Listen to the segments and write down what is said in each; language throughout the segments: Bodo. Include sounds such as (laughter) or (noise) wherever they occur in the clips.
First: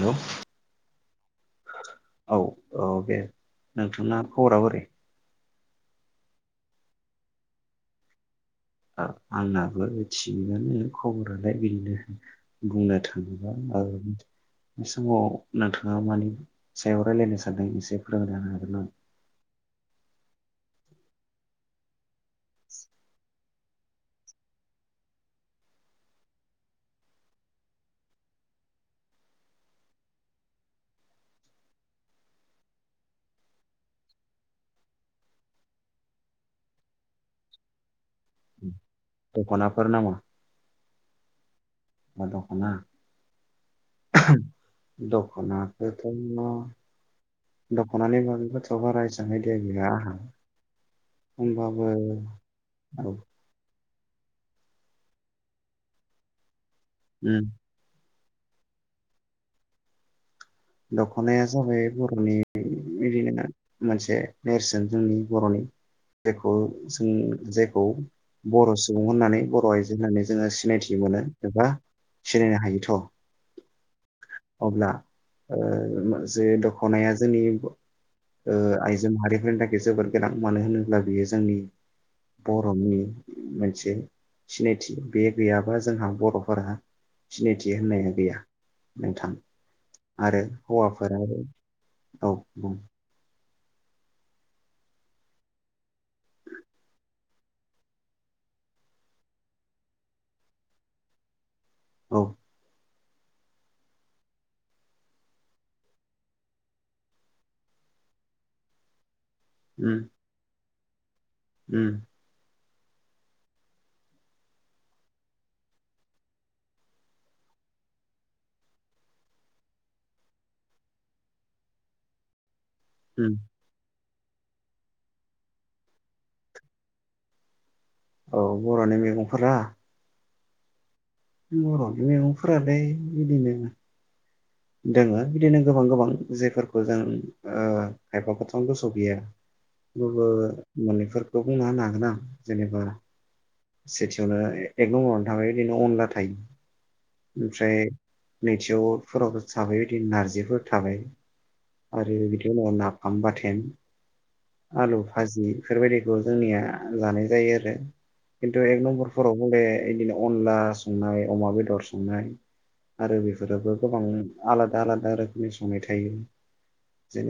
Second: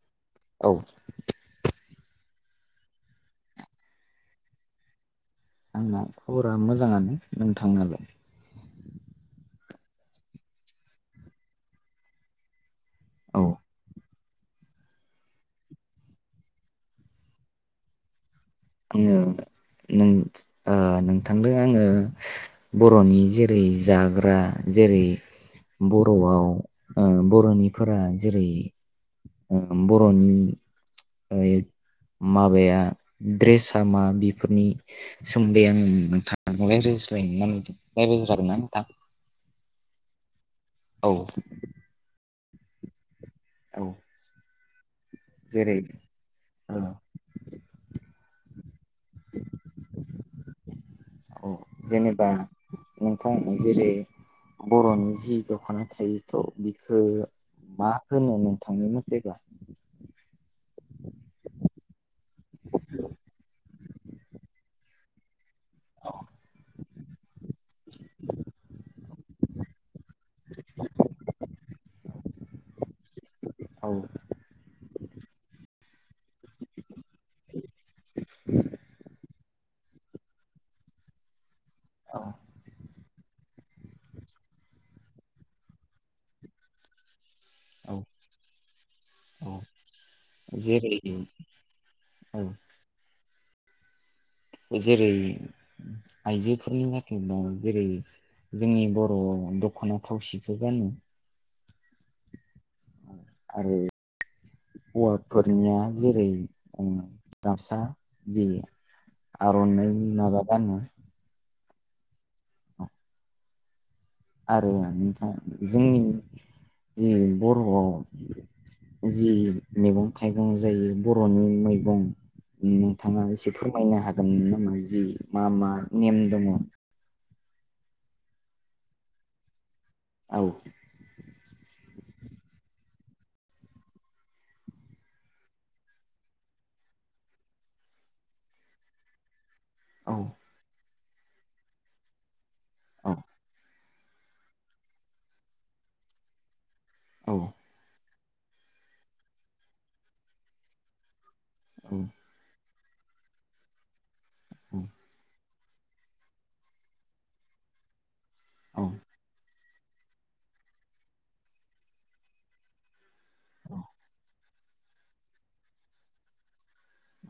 हेल' औ। औ औ दे नोंथांना खबरा बोरै। आंना खबरा मोजाङानो नोंथांनालाय। ओ आंनाबो थिगानो खबरालाय बिदिनो। बुंनो औ थाङोब्ला आरो। बे समाव नोंथाङा मानि सायाव रायलायनो सानदों एसे फोरमायना हो। (unintelligible) ओ नों। थांदों आङो बर'नि जेरै जाग्रा जेरै बर'आव ओ बर'नि फोरा जेरै ओ बर'नि (unintelligible) माबाया। ड्रेसा मा बेफोरनि सोमोन्दै आङो नोंथां राययज्लायनो (unintelligible) राय्लायज्लगोन ना नोंथां। दखनाफोर नामा। औ। बा दखना। औ। जेरै दखनाखोथ औ दखनानि बागैबाथ बरा एसां आइदिया गैया आंहा। अ होमबाबो जेनेबा औ नोंथां जेरै। बरनि जि दखना थायोथ बि उम (unintelligible) मा होनो नोंथांनि मतेबा। दखनाया जाबाय बरनि बिदिनो मोनसे नेरसोन जोंनि बर'नि। जायखौ जों जायखौ बर' सुबुं होननानै बर' आइजो होननानै जोङो सिनायथि मोनो एबा सिनायनो हायोथ औ अब्ला। ओ जे दा खनाया जोंनि ओ आइजो माहारिफोरनि थाखाय। बे जोबोर गोनां मानो होनोब्ला बियो जोंनि। औ बर'नि। मोनसे सिनायथि बे गैयाबा जोंहा बर'फोरा। सिनायथि औ होननाया गैया नोंथां। औ आरो जेरै हौवाफोराबो औ बुं जेरै आइजोफोरनि नाखाय दं जेरै जोंनि बरयाव दखाना थावसिखौ गानो औ आरो हौवाफोरनिया जेरै दाबसा जि आरनाय उम माबागानो उम। आरो नोंथां जोंनि जि बरआव जि मैगं थाइगं जायो बरनि मैगं नोंयोथाङा उम एसे फोरमायनो हाख खामनो नामा जि मा मा नेम दङ। औ बर'नि मेगंफोरा औ। बर'नि मैगंफोरालाय बिदिनो दोङो बिदिनो गोबां गोबां जेफोरखौ जों ओ खायफाखौथ' आं गोसोआव गैया। औ मोबो माने फोरखौ बुंना होनो हागोन आं। जेनेबा औ सेथियावनो ए-एकनंआवनो थाखायो इदिनो अनला थायो। औ ओमफ्राय नैथियावफोराव थाबाय यैदिन नारजिफोर थाबाय। औ आरो बिनि उनाव ना आमबाथेन आलौ भाजि फोरबायदिखौ जोंनिया लानाय जायो आरो। खिनथु एक औ नम्बरफोराव हले यैदिनो अनला संनाय अमा बेदर संनाय आरो बेफोराबो गोबांनो आलादा आलादा रोखोमनि संनाय थायो।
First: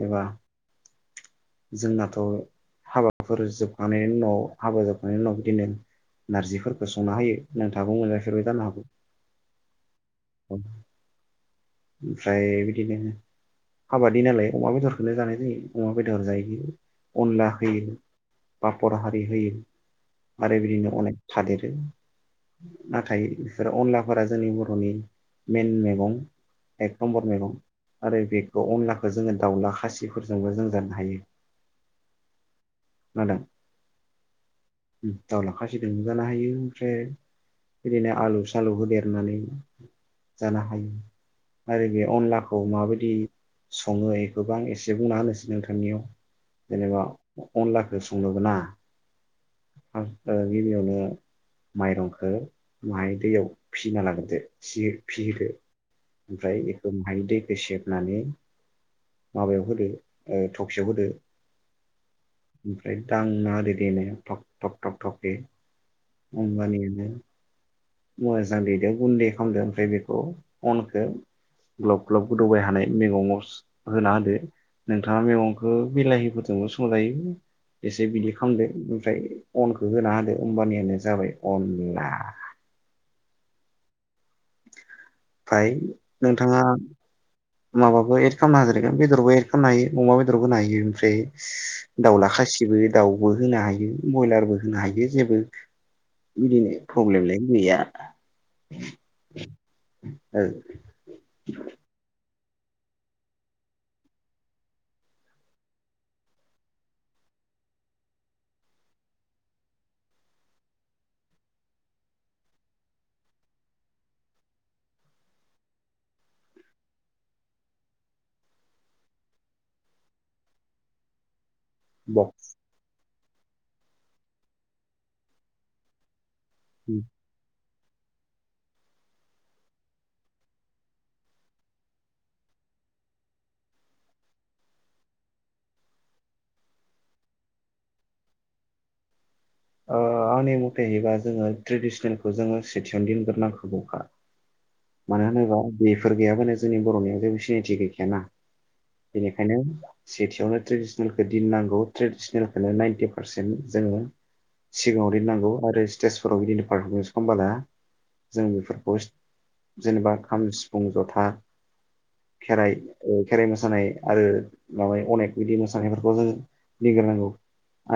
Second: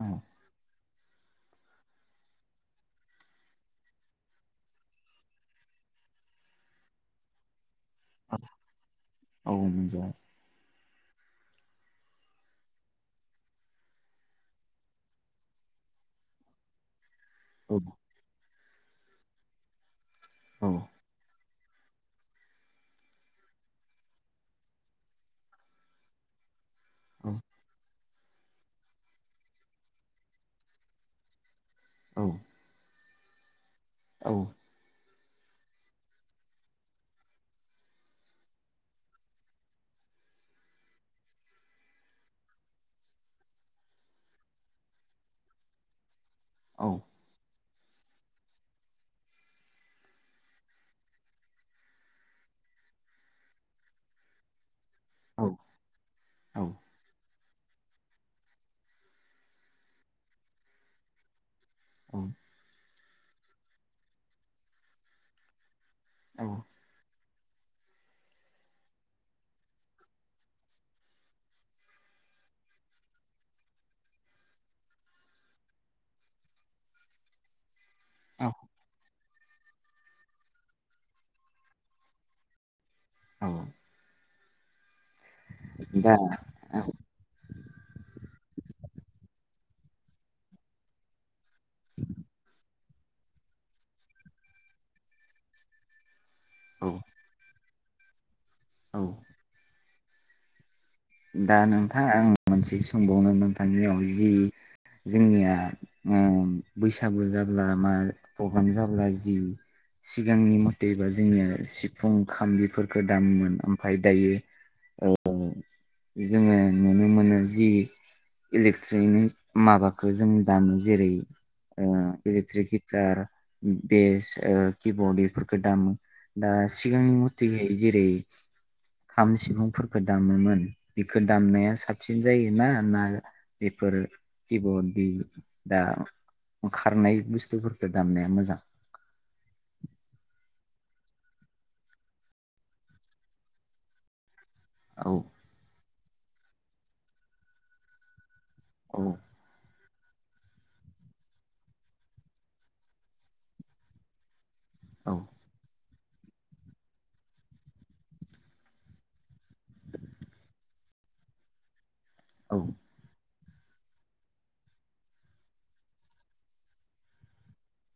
औ जोंनाथ' हाबाफोर जोबखांनायनि उनाव हाबा जोबखांनायनि उनाव बिदिनो नारजिफोरखौ संना होयो नोथ थागौ औ मोनजाफेरबाय जानो हागौ औ मोनजाबाय औ ओमफ्राय बिदिनो हाबानि नालाय अमा बेदरखौनो जानाय जायो अमा बेदर जायो अनला औ होयो बा बर हारि होयो आरो औ बिदिनो अनेक थादेरो नाथाय बेफोरो अनलाफोरा जोंनि बर'नि मेन मेगं। एक नमबर मेगं। आरो बेखौ अनलाखौ जोंङो दाउला खासिफोरजोंबो जों जानो हायो। औ (unintelligible) औ उम दाउला खासिदोंबो जानो हायो ओमफ्राय बिदिनो आलु सालु होदेरनानै जानो हायो आरो बे अनलाखौ माबायदि संङो एखौबो आं एसे बुंना होनोसै नोंथांनियाव। जेनेबा अनलाखौ संनोब्ला ओ गिबियावनो माइरंखौ माहाय दैयाव फिसिना लाग्रोदो फिसि फिहदो ओमफ्राय औ औ एखो माहाइ दै बेसेबनानै माबायाव होदो थबसियाव होदो अं ओमफ्राय दांना होदो देनाया टक टक टक दे। अमबानिनो मोजां दैदो गुन्दै खालामदो ओमफ्राय बेखौ अनखौ ग्लब ग्लब गोदौबाय हानाय मैगंङाव होना होदो नोंथांङा मैगंखौ बिलाहिफोरजोंबो संजायो। एसे बिदि खालामदो ओमफ्राय अनखौ होना होदो होमबानियानो जाबाय अनला। अ फाय नोंथांङा। औ माबाबो एड खालामनो हादेरगोन बेदरबो एड खालामनो हायो अमा बेदरबो होनो हायो ओमफ्राय दाउला खासिबो। दाउबो होनो हायो बयलारबो होनो हायो जेबो बिदिनो औ प्रब्लेमलाय गैया। औ (inaudible) ओ दा नोंथांङा आं मोनसे सोंबावनो नोंथांनियाव जि जोंनिया ओं बैसागु जाब्ला मा प्रग्राम जाब्ला जि सिगांनि मथेबा जोंनिया सिफुं खामबिफोरखौ दामोमोन ओमफ्राय दायो ओ जोङो नुनो मोनो जि इलेक्ट्रनिक माबाखौ जों दामो जेरै ओ बक्स इलिट्रिक गिटार बेस ओ किबर्ड बेफोरखौ दामो। दा सिगांनि मथेै जेरै खाम सिफुंफोरफोरखौ दामोमोन। बिखौ दामनाया साबसिन जायोना ना बेफोर किबर्ड दा खारनाय बुस्थुफोरखौ दामनाया मोजां। ओ आंनि मथेबा जोङो ट्रेडिसनेलखौ जोङो सेथियावनो दोनग्रोनांगोरगौखा। औ मानो होनोबा बेयो फोर गैयाबानो जोंनि बर'नियाव जेबो सिनायथि गैखायाना। औ बेनिखानो सेथियावनो ट्रेडिसनेलखौ दिननांगौ ट्रेडिसनेलखौनो नाइन्टि पारसेन्ट जोङो सिगाङाव औ दिनांगौ आरोस स्टेजफोराव बिदिनो पारफरमेन्स खालामबोला जों बेफोरखौस जेनेबा खाम सिफुं जथा। औ खेराइ खेराइ मोसानाय आरो माबायै अनेक बिदि मोसानायफोरखौ जोङो गिग्रोनांगौ।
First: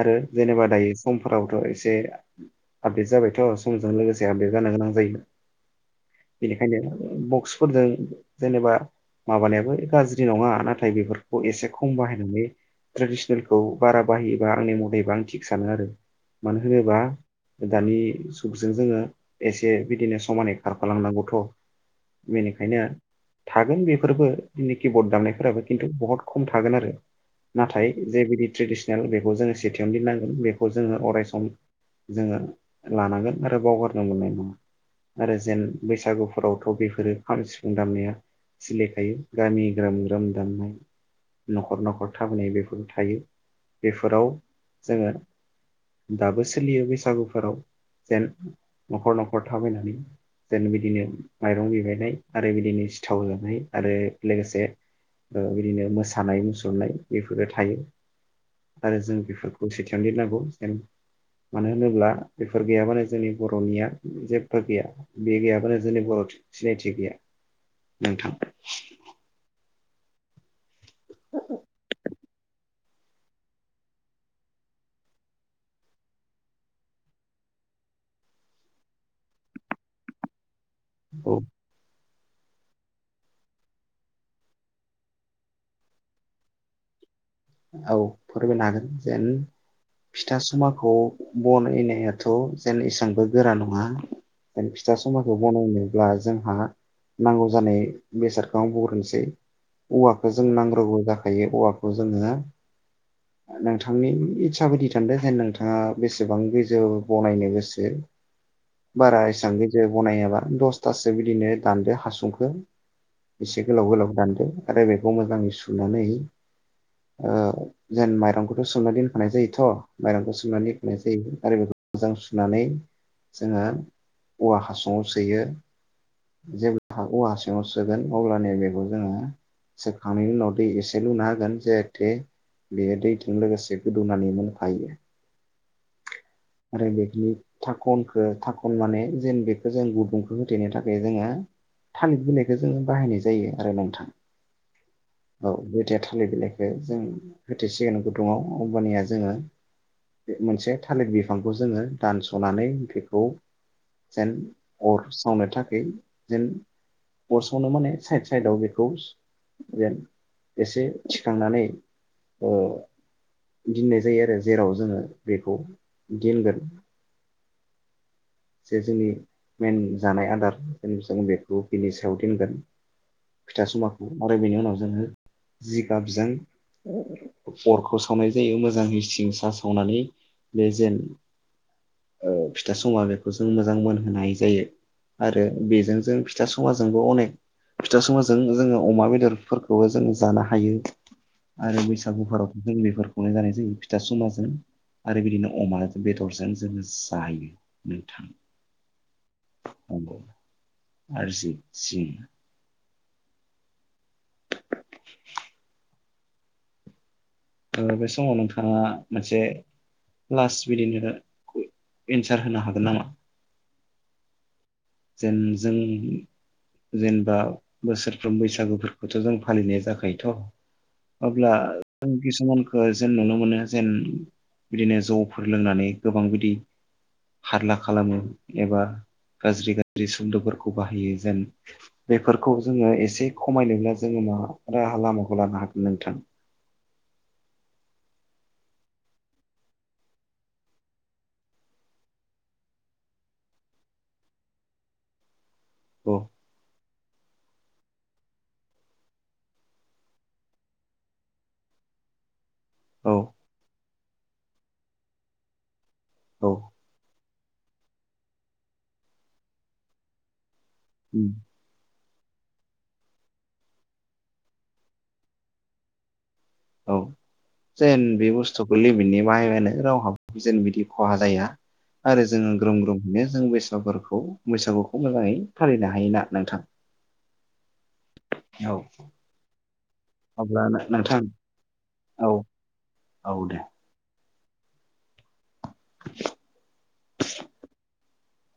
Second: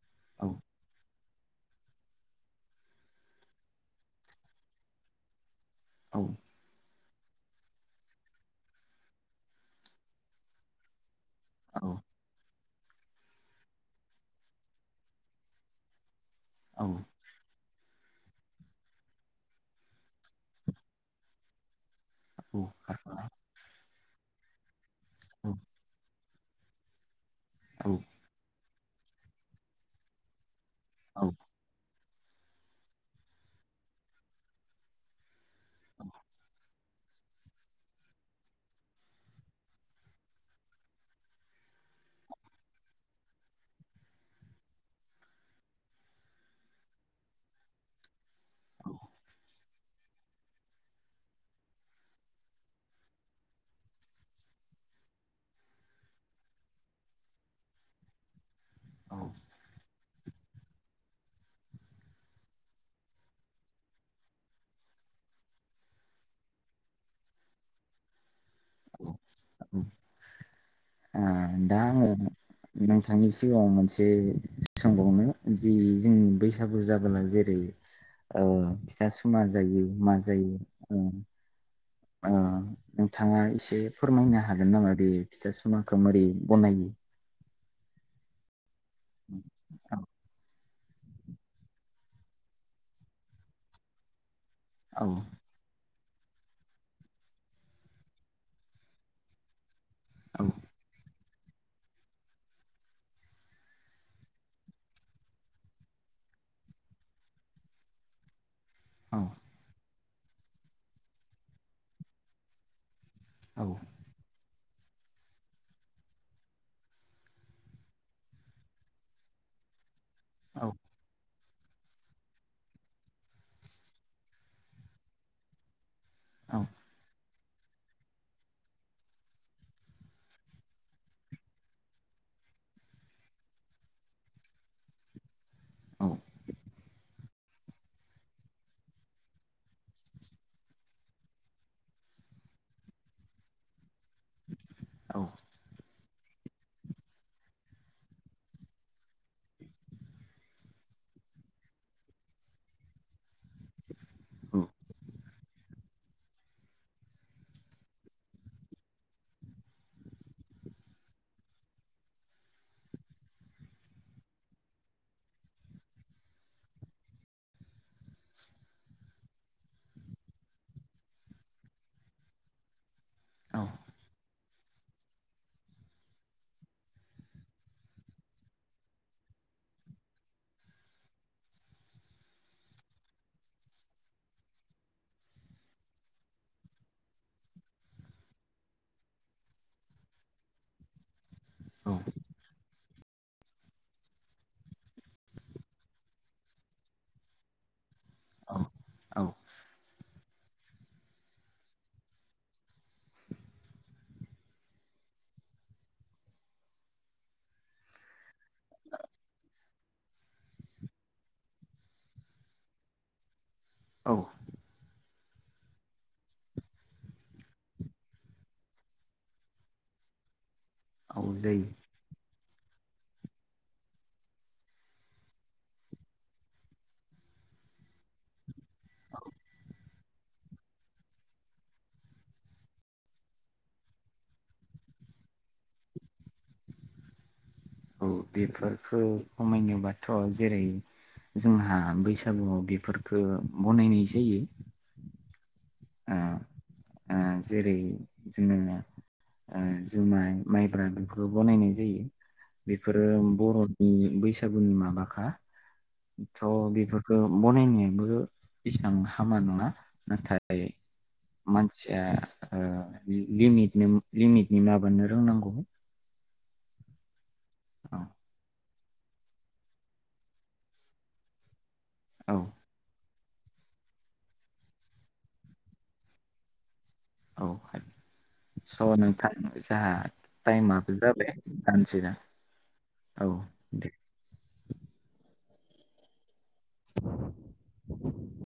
आरो औ जेनेबा दायो समफोरावथ एसे आपडेट जाबायथ समजों लोगोसे आपडेट जानो गोनां जायो। औ बेनिखायनो बक्सफोरजों जेनेबा माबानायाबो गाज्रि नङा नाथाय बेफोर खौ एसे औ खम बाहायनानै ट्रेडिसनेलखौ बारा बाहायोबा आंनि मदैबा आं थिग सानो आरो मानो होनोबा औ दानि जुगजों जोङो एसे बिदिनो समानै खारफालांनांगौ (unintelligible) औ बेनिखायनो थागोन बेब फोरबो (unintelligible) किबर्ड दामनायफोराबो खिन्थु बहद खम थागोन आरो नाथाय जे बिदि ट्रेडिसन (unintelligible) बेखौ जोङो सेथियावनो दिननांगोन बे खौ जोङो औ अरायसम जोङो लानांगोन आरो बावगारनो मोननाय नङा आरो जेन बैस बैसागुफोरावथ बेफोरो खाम सिफुं दामनाया सोलिखायो गामि ग्रोम ग्रोम दामनाय नखर नखर थाबायनाय बेफोर थायो बेफोराव जोङो दाबो सोलियो बैसागुफोराव जेन नखर नखर थाबायनानै जेन बि बिदिनो माइरं बिबायनाय आरो बिदिनो सिथाव जानाय आरो लोगोसे ओ बिदिनो मोसानाय मुसुरनाय बेफोरो थायो। आरो औ जों ओ बेफोरखौ सेथियावनो दिननांगौ (unintelligible) मानो होनोब्ला बेफोर गैयाबानो जोंनि बरनिया जेबो गैया बे गैयाबानो जोंनि बरद सिनायथि गैया नोंथां (unintelligible) (unintelligible) आ दा आङो नोंथांनि सिगाङाव मोनसे सोंबावनो जि जोंनि बैसागु जाबोला जेरै फिथा सुमा जायो मा जायो। ओ औ ओ नोंथाङा एसे फोरमायनो हागोन नामा बे फिथा सुमाखौ मोरै बनायो औ फोरमायनो हागोन जेन फिथा सुमा खौ बनायनायाथ जेन एसांबो गोरा नङा (unintelligible) फिथा औ सुमाखो बनायनो ब्ला जोंहा नांगौ जानाय बेसादखौ आं बुंग्रोनोसै औवाखौ औ जों नांग्रोगौ जागोन। दायो औवाखौ जोङो नोंथांनि इस्सा बायदि दान्दो जे नोंथाङा बेसेबां गोजौ बनायनो गोसो। औ बारा एसां गिदिर बनायाबा दसथासो बिदिनो दानदो हासुंखौ। एसे औ गोलाव गोलाव दानदो। आरो बेखौ मोजाङै सुनानै ओ जेन माइरंखौथ सोना दोनफानाय जायोथ माइरंखौ औ सोमनानै होनाय जायो आरो बेखौ मोजां सुनानै जोङो औवा हासुङाव सोयो। औ जों (unintelligible) खौ हासुङाव सिङाव सोगोन अब्लानिया बेखौ जोङो सोखांनायनि उनाव दै एसे लुना होगोन जाहाथे बेयो दैजों लोगोसे गोदौनानै मोनफायो। औ आरो बेदि थाखनखौ थाखन माने जेन बेखौ जों गुदुंखौ होथेनो थाखाय जोङो थालिर बिलाइखौ जोङो बाहायनाय जायो आरो नोंथां औ बे (unintelligible) थालिर बिलाइखौ जों होथेसिगोन गुदुङाव होनबानिया जोङो मोनसे थालिर बिफांखौ जोङो दानसनानै बेखौ जेन औ अर सावनो थाखाय जेन अर सावनो माने साइद साइदआव बेखौ जेन एसे थिखांनानै ओ दोननाय जायो आरो जेराव जोङो बेखौ गेनगोन जे जोंनि मेइन जानाय आदार जेन जों बेखौ बिनि सायाव दोनगोन औ फिथा सुङाखौ। ओमफ्राय बेनि उनाव जोङो जिगाबजों अरखौ सावनाय जायो मोजाङै सिं सा सावनानै बे जेन ओ फिथा सुङा बे खौ जों मोजां मोनहोनाय जायो आरो बेजों जों फिथा सुङाजोंबो अनेक फिथा सुङाजों जोङो अमा बेदरफोरखौबो जों जानो हायो। आरो बैसागुफोराव जों बेफोरखौनो जानाय जायो फिथा सुङाजों आरो बिदिनो अमा बेदरजों जोङो जायो। नोंथां औ औ नंगौ आरजि जि (inaudible) ओ बे समाव नोंथां आ मोनसे प्लास बिदिनो एन्सार होनो हागोन नामा? औ। जेन जों जेनेबा बोसोरफ्रोम बैसागुफोरखौथ जों फालिनाय जाखायोथ औ अब्ला जायो किसुमान ओ जों नुनो मोनो जेन बिदिनो जौफोर लोंनानै गोबां बिदि हारला खालामो एबा गाज्रि गा थ्रि सब्दफोरखौ बाहायो जेन बेफोरखौ जोङो एसे खमायनोब्ला जोङो मा राहा लामाखौ लानो हागोन नोंथां? औ बेफोरखौ खमायनोबाथ जेरै जोंहा बैसागुआव बेफोरखौ बनायनाय जायो आ औ आ जेरै जोङो ओ जुमाइ माइब्रा बेफोरखौ बनायनाय जायो बेफोरो औ बर'नि बैसागुनि माबाखा थ औ बेफोरखो बनायनाबो एसां हामा नङा नाथाय उम मानसिया ओ लिमिटनो-लिमिटनि माबानो रोंनांगौ। औ जेन बे बुस्तु लिमिटनि बाहायबानो रावहाबो जेन बिदि खहा जाया। आरो औ जोङो ग्रोम ग्रोम (unintelligible) जों बैसागफोरखौ बैसागुखौ मोजाङै फालिनो हायोना नोंथां। औ हायो। औ स नोंथां जाहा अब्ला टाइमाबो नोंथां जाबाय थांनोसैना औ औ दे। (inaudible) (inaudible)